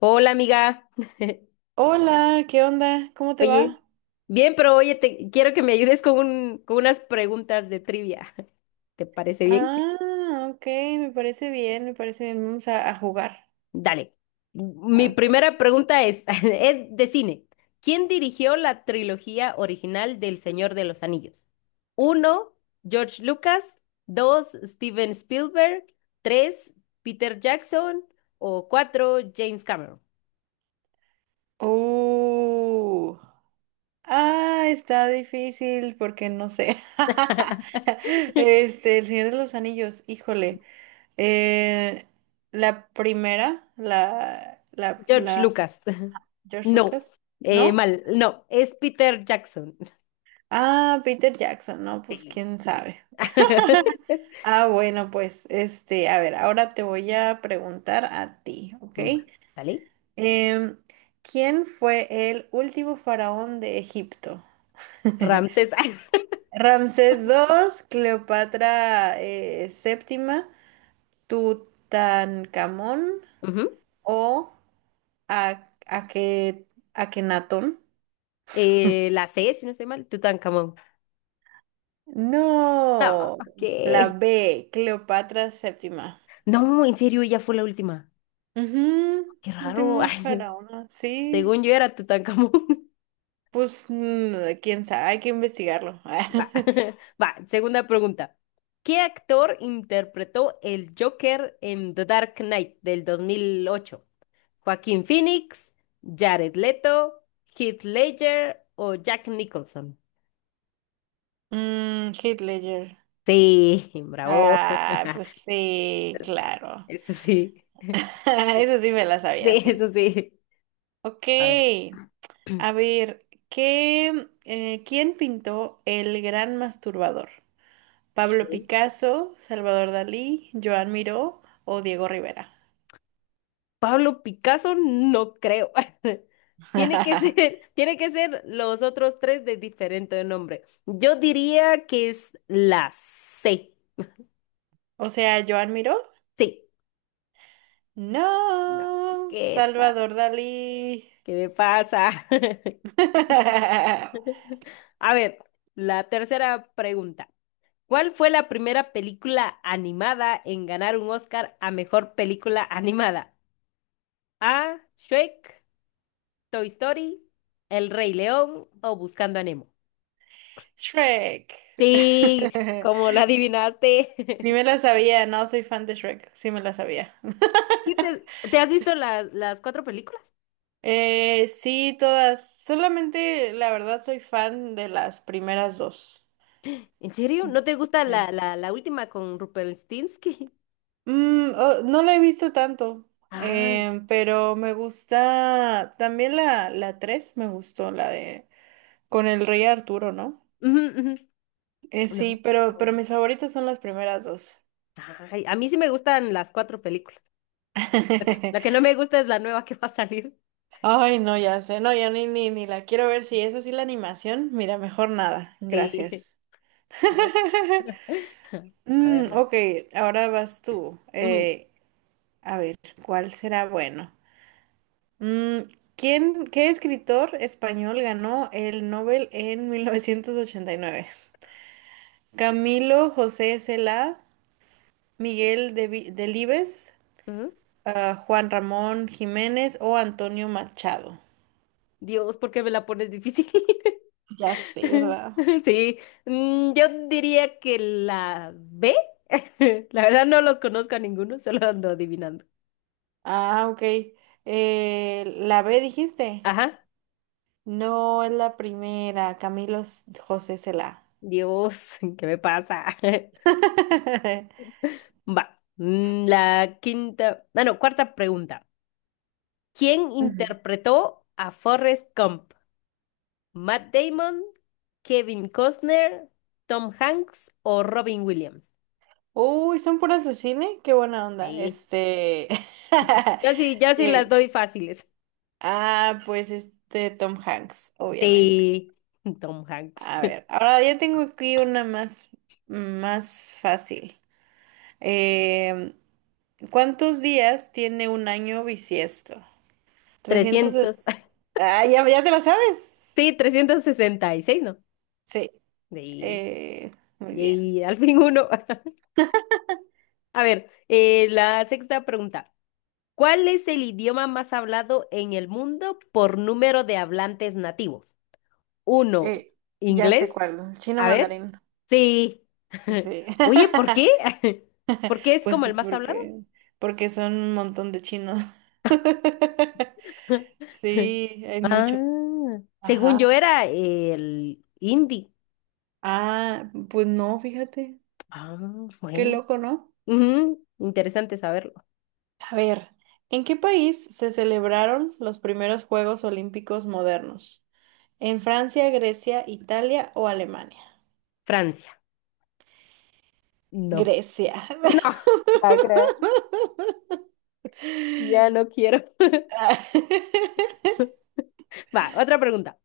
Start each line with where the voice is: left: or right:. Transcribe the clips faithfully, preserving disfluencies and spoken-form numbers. left: Hola, amiga.
right: Hola, ¿qué onda? ¿Cómo te
left: Oye,
right: va?
left: bien, pero oye, te quiero que me ayudes con un- con unas preguntas de trivia. ¿Te parece bien?
right: Ah, ok, me parece bien, me parece bien. Vamos a, a jugar.
left: Dale. Mi
right: Ok.
left: primera pregunta es, es de cine. ¿Quién dirigió la trilogía original del Señor de los Anillos? Uno, George Lucas. Dos, Steven Spielberg. Tres, Peter Jackson. O cuatro, James Cameron.
right: Uh, ah, está difícil porque no sé. Este, El Señor de los Anillos, híjole. Eh, la primera, la, la,
left: George
right: la,
left: Lucas.
right: George
left: No,
right: Lucas,
left: eh,
right: ¿no?
left: mal, no, es Peter Jackson.
right: Ah, Peter Jackson, no, pues
left: Sí.
right: quién sabe. Ah, bueno, pues, este, a ver, ahora te voy a preguntar a ti, ¿ok?
left: Va, ¿sale?
right: Em, ¿Quién fue el último faraón de Egipto?
left: Ramses.
right: Ramsés segundo, Cleopatra eh, séptima, Tutankamón
left: Ujú.
right: o A- Ake- Akenatón.
left: Eh, la C, si no estoy mal, Tutankamón. No,
right: No, la
left: ¿qué?
right: B, Cleopatra séptima.
left: No, en serio, ella fue la última.
right: Ujú,
left: Qué raro.
right: última
left: Ay,
right: faraona, sí.
left: según yo era Tutankamón.
right: Pues, mm, quién sabe, hay que investigarlo.
left: Va, va, segunda pregunta. ¿Qué actor interpretó el Joker en The Dark Knight del dos mil ocho? Joaquín Phoenix, Jared Leto, Heath Ledger o Jack Nicholson.
right: Mm, Heath Ledger.
left: Sí, bravo.
right: Ah, pues sí,
left: Es-
right: claro.
left: Eso sí.
right: Eso sí me la sabía,
left: Sí, eso
right: sí.
left: sí.
right: Ok,
left: A ver.
right: a ver, ¿qué, eh, ¿quién pintó El Gran Masturbador? ¿Pablo
left: Ok.
right: Picasso, Salvador Dalí, Joan Miró o Diego Rivera?
left: Pablo Picasso, no creo. Tiene que ser, tiene que ser los otros tres de diferente nombre. Yo diría que es la C.
right: O sea, ¿Joan Miró?
left: Sí. No,
right: No,
left: ¿qué, pa-
right: Salvador Dalí.
left: ¿qué me pasa? A ver, la tercera pregunta. ¿Cuál fue la primera película animada en ganar un Oscar a mejor película animada? A. Shrek, Toy Story, El Rey León o Buscando a Nemo.
right: Shrek.
left: Sí, como la adivinaste.
right: Sí me la sabía, no soy fan de Shrek, sí me la sabía.
left: ¿Sí? ¿Te, te has visto las las cuatro películas?
right: Eh, sí, todas. Solamente, la verdad, soy fan de las primeras dos.
left: ¿En serio?
right: Mm,
left: ¿No te gusta la,
right: sí.
left: la, la última con Rumpelstiltskin?
right: Mm, oh, no la he visto tanto,
left: Ah,
right: eh, pero me gusta también la, la tres, me gustó, la de con el rey Arturo, ¿no?
left: ujú, ujú.
right: Eh, sí,
left: No,
right: pero,
left: está
right: pero
left: bueno.
right: mis favoritas son las primeras dos.
left: Ay, a mí sí me gustan las cuatro películas. Lo que, lo que no me gusta es la nueva que va a salir.
right: Ay, no, ya sé, no, ya ni, ni, ni la quiero ver. Si es así la animación, mira, mejor nada.
left: Sí,
right: Gracias.
left: a
right: Mm,
left: verlas.
right: ok, ahora vas tú.
left: Ujú.
right: Eh, a ver, ¿cuál será bueno? Mm, ¿quién, qué escritor español ganó el Nobel en mil novecientos ochenta y nueve? Camilo José Cela, Miguel Devi- Delibes,
left: Ujú.
right: ah, Juan Ramón Jiménez o Antonio Machado.
left: Dios, ¿por qué me la pones difícil?
right: Ya sé, ¿verdad?
left: Sí, mm, yo diría que la B. La verdad no los conozco a ninguno, solo ando adivinando.
right: Ah, ok. Eh, ¿la B dijiste?
left: Ajá,
right: No, es la primera, Camilo S- José Cela.
left: Dios, ¿qué me pasa? Va, mm, la quinta, ah, no, cuarta pregunta. ¿Quién
right: Ujú.
left: interpretó a Forrest Gump? ¿Matt Damon, Kevin Costner, Tom Hanks o Robin Williams?
right: Uy, son puras de cine, qué buena onda.
left: Sí.
right: Este.
left: Yo sí, yo sí las
right: eh,
left: doy fáciles.
right: ah, pues este Tom Hanks, obviamente.
left: Sí, Tom Hanks.
right: A ver, ahora ya tengo aquí una más, más fácil. Em, ¿Cuántos días tiene un año bisiesto? Trescientos
left: Trescientos,
right: es... Ah, ya, ya te la sabes.
left: sí, trescientos sesenta y seis, ¿no?
right: Sí,
left: Sí,
right: eh, muy bien.
left: y al fin uno. A ver, eh, la sexta pregunta. ¿Cuál es el idioma más hablado en el mundo por número de hablantes nativos? Uno,
right: Eh, ya sé
left: inglés.
right: cuál, chino
left: A ver.
right: mandarín.
left: Sí.
right: Sí.
left: Oye, ¿por qué? ¿Por qué es
right: Pues
left: como
right: sí,
left: el más hablado?
right: porque, porque son un montón de chinos. Sí, hay muchos.
left: Ah, según
right: Ajá.
left: yo era el hindi.
right: Ah, pues no, fíjate.
left: Ah,
right: Qué
left: bueno.
right: loco, ¿no?
left: Ujú, interesante saberlo.
right: A ver, ¿en qué país se celebraron los primeros Juegos Olímpicos modernos? ¿En Francia, Grecia, Italia o Alemania?
left: Francia. No.
right: Grecia.
left: No, ¿va a creer? Ya no quiero. Va, otra pregunta.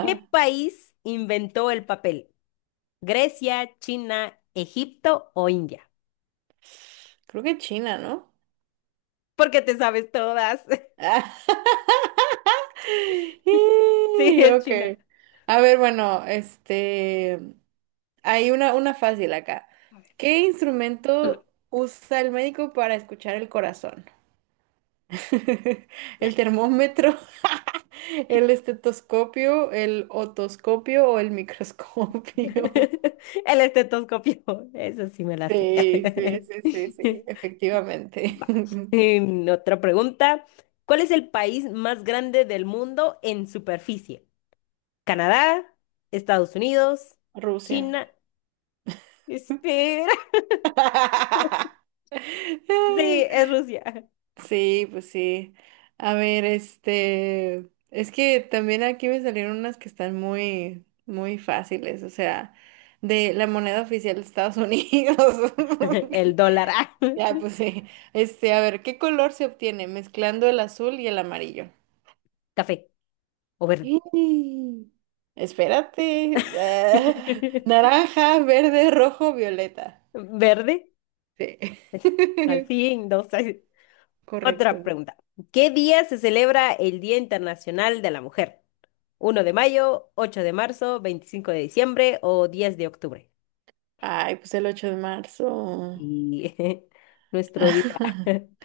left: ¿Qué país inventó el papel? ¿Grecia, China, Egipto o India?
right: Creo que China, ¿no?
left: Porque te sabes todas. Sí,
right: Y,
left: es
right: Ok.
left: China.
right: A ver, bueno, este, hay una, una fácil acá. ¿Qué instrumento usa el médico para escuchar el corazón? ¿El termómetro, el estetoscopio, el otoscopio o el microscopio?
left: El estetoscopio, eso sí me la sé.
right: Sí, sí, sí, sí, sí, efectivamente.
left: Va. Em, otra pregunta. ¿Cuál es el país más grande del mundo en superficie? Canadá, Estados Unidos,
right: Rusia.
left: China. Espera. Sí, es Rusia.
right: Sí, pues sí. A ver, este, es que también aquí me salieron unas que están muy, muy fáciles, o sea, de la moneda oficial de Estados Unidos.
left: El dólar, ah.
right: Ya, pues sí. Este, a ver, ¿qué color se obtiene mezclando el azul y el amarillo?
left: Café o verde.
right: ¡Ih! Espérate. Ah, naranja, verde, rojo, violeta.
left: Verde.
right: Sí.
left: Al fin, dos, ay.
right: Correcto.
left: Otra pregunta. ¿Qué día se celebra el Día Internacional de la Mujer? ¿Uno de mayo, ocho de marzo, veinticinco de diciembre o diez de octubre?
right: Ay, pues el ocho de marzo.
left: Y nuestro día,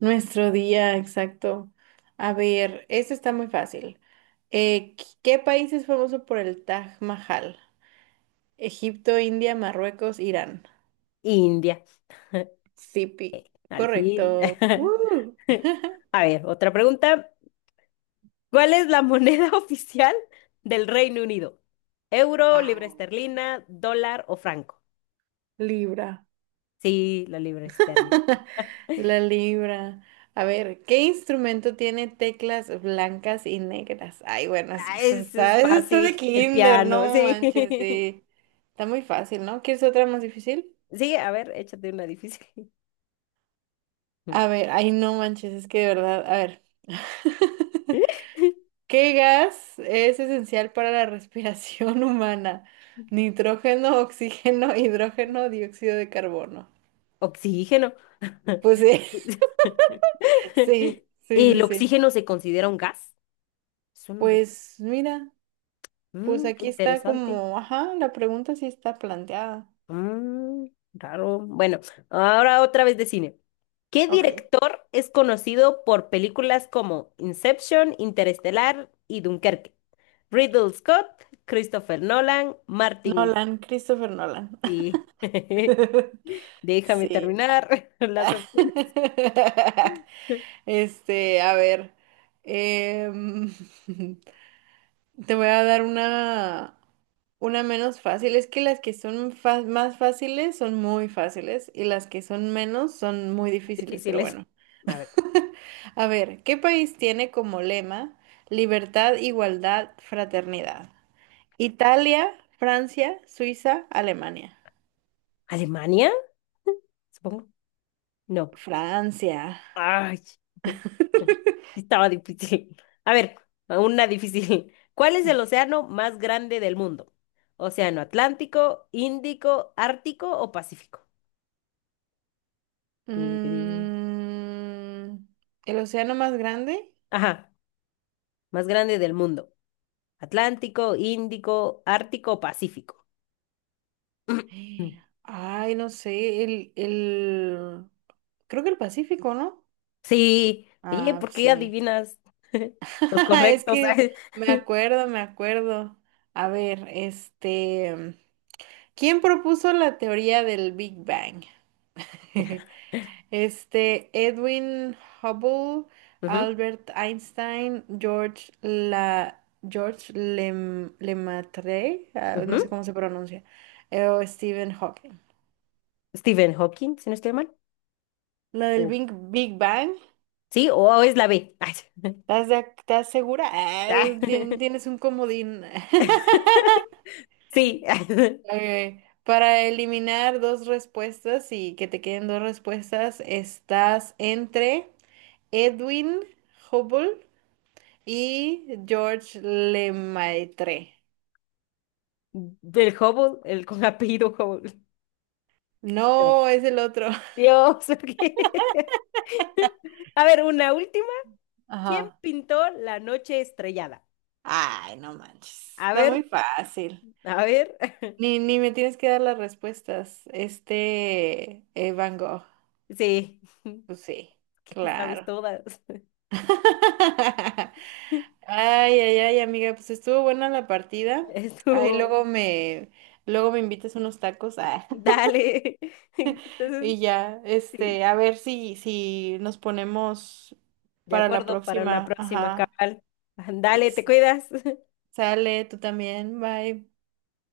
right: Nuestro día, exacto. A ver, esto está muy fácil. Eh, ¿qué qué país es famoso por el Taj Mahal? Egipto, India, Marruecos, Irán.
left: India,
right: Sipi.
left: al fin.
right: Correcto. ¡Woo!
left: A ver, otra pregunta. ¿Cuál es la moneda oficial del Reino Unido? ¿Euro,
right: Ah,
left: libra esterlina, dólar o franco?
right: libra.
left: Sí, la libra esterlina.
right: La libra. A ver, ¿qué instrumento tiene teclas blancas y negras? Ay, bueno, es-
left: Ah,
right: eso
left: eso es
right: está, eso está
left: fácil.
right: de
left: El
right: kinder,
left: piano,
right: no
left: sí.
right: manches, sí. Está muy fácil, ¿no? ¿Quieres otra más difícil?
left: Sí, a ver, échate una difícil.
right: A ver, ay, no manches, es que de verdad, a ver. ¿Qué gas es esencial para la respiración humana? Nitrógeno, oxígeno, hidrógeno, dióxido de carbono.
left: Oxígeno.
right: Pues sí, sí, sí,
left: ¿El
right: sí, sí.
left: oxígeno se considera un gas? Eso no lo-
right: Pues mira, pues
left: Mm, qué
right: aquí está
left: interesante.
right: como, ajá, la pregunta sí está planteada.
left: Mm, raro. Bueno, ahora otra vez de cine. ¿Qué
right: Ok.
left: director es conocido por películas como Inception, Interestelar y Dunkerque? Riddle Scott, Christopher Nolan, Martin.
right: Nolan, Christopher Nolan.
left: Sí. Déjame
right: Sí.
left: terminar las opciones
right: Este, a ver. em, Te voy a dar una, una menos fácil. Es que las que son fa- más fáciles son muy fáciles y las que son menos son muy difíciles, pero
left: difíciles.
right: bueno.
left: A ver,
right: A ver, ¿qué país tiene como lema libertad, igualdad, fraternidad? Italia, Francia, Suiza, Alemania.
left: ¿Alemania? Supongo. No.
right: Francia.
left: Ay, sí estaba difícil. A ver, una difícil. ¿Cuál es el océano más grande del mundo? ¿Océano Atlántico, Índico, Ártico o Pacífico? Pin, pin, pin.
right: Mm, ¿El océano más grande?
left: Ajá, más grande del mundo. Atlántico, Índico, Ártico o Pacífico.
right: Ay, no sé, el, el, creo que el Pacífico, ¿no?
left: Sí, oye,
right: Ah,
left: ¿por
right: pues
left: qué
right: sí.
left: adivinas los
right: Es
left: correctos?
right: que me acuerdo, me acuerdo. A ver, este, ¿quién propuso la teoría del Big Bang? Este, Edwin Hubble,
left: Ujú,
right: Albert Einstein, George La, George Lem- Lemaitre, ah, no sé
left: ujú.
right: cómo se pronuncia, eh, o Stephen Hawking.
left: Stephen Hawking, si no estoy mal.
right: La del
left: O-
right: Big, Big Bang.
left: Sí, o es la B. Ay,
right: ¿Estás, de ac- estás segura? Ah, tien-
left: ay.
right: tienes un comodín.
left: Sí,
right: Ok. Para eliminar dos respuestas y que te queden dos respuestas, estás entre Edwin Hubble y George Lemaitre.
left: del Hubble, el con apellido Hubble. No.
right: No, es el otro.
left: Dios, ok. A ver, una última. ¿Quién
right: Ajá.
left: pintó La Noche Estrellada?
right: Ay, no manches.
left: A
right: Está
left: ver,
right: muy fácil.
left: a ver.
right: Ni, ni me tienes que dar las respuestas. Este, eh, Van Gogh.
left: Sí,
right: Pues sí,
left: ¿qué te sabes
right: claro.
left: todas?
right: Ay, ay, ay, amiga, pues estuvo buena la partida. Ay,
left: Estuvo.
right: luego me, luego me invitas unos tacos. Ah,
left: Dale. Entonces,
right: y ya,
left: sí,
right: este, a ver si, si nos ponemos
left: de
right: para la
left: acuerdo para una
right: próxima.
left: próxima,
right: Ajá.
left: cabal. Dale, te
right: Exacto.
left: cuidas.
right: Sale, tú también. Bye.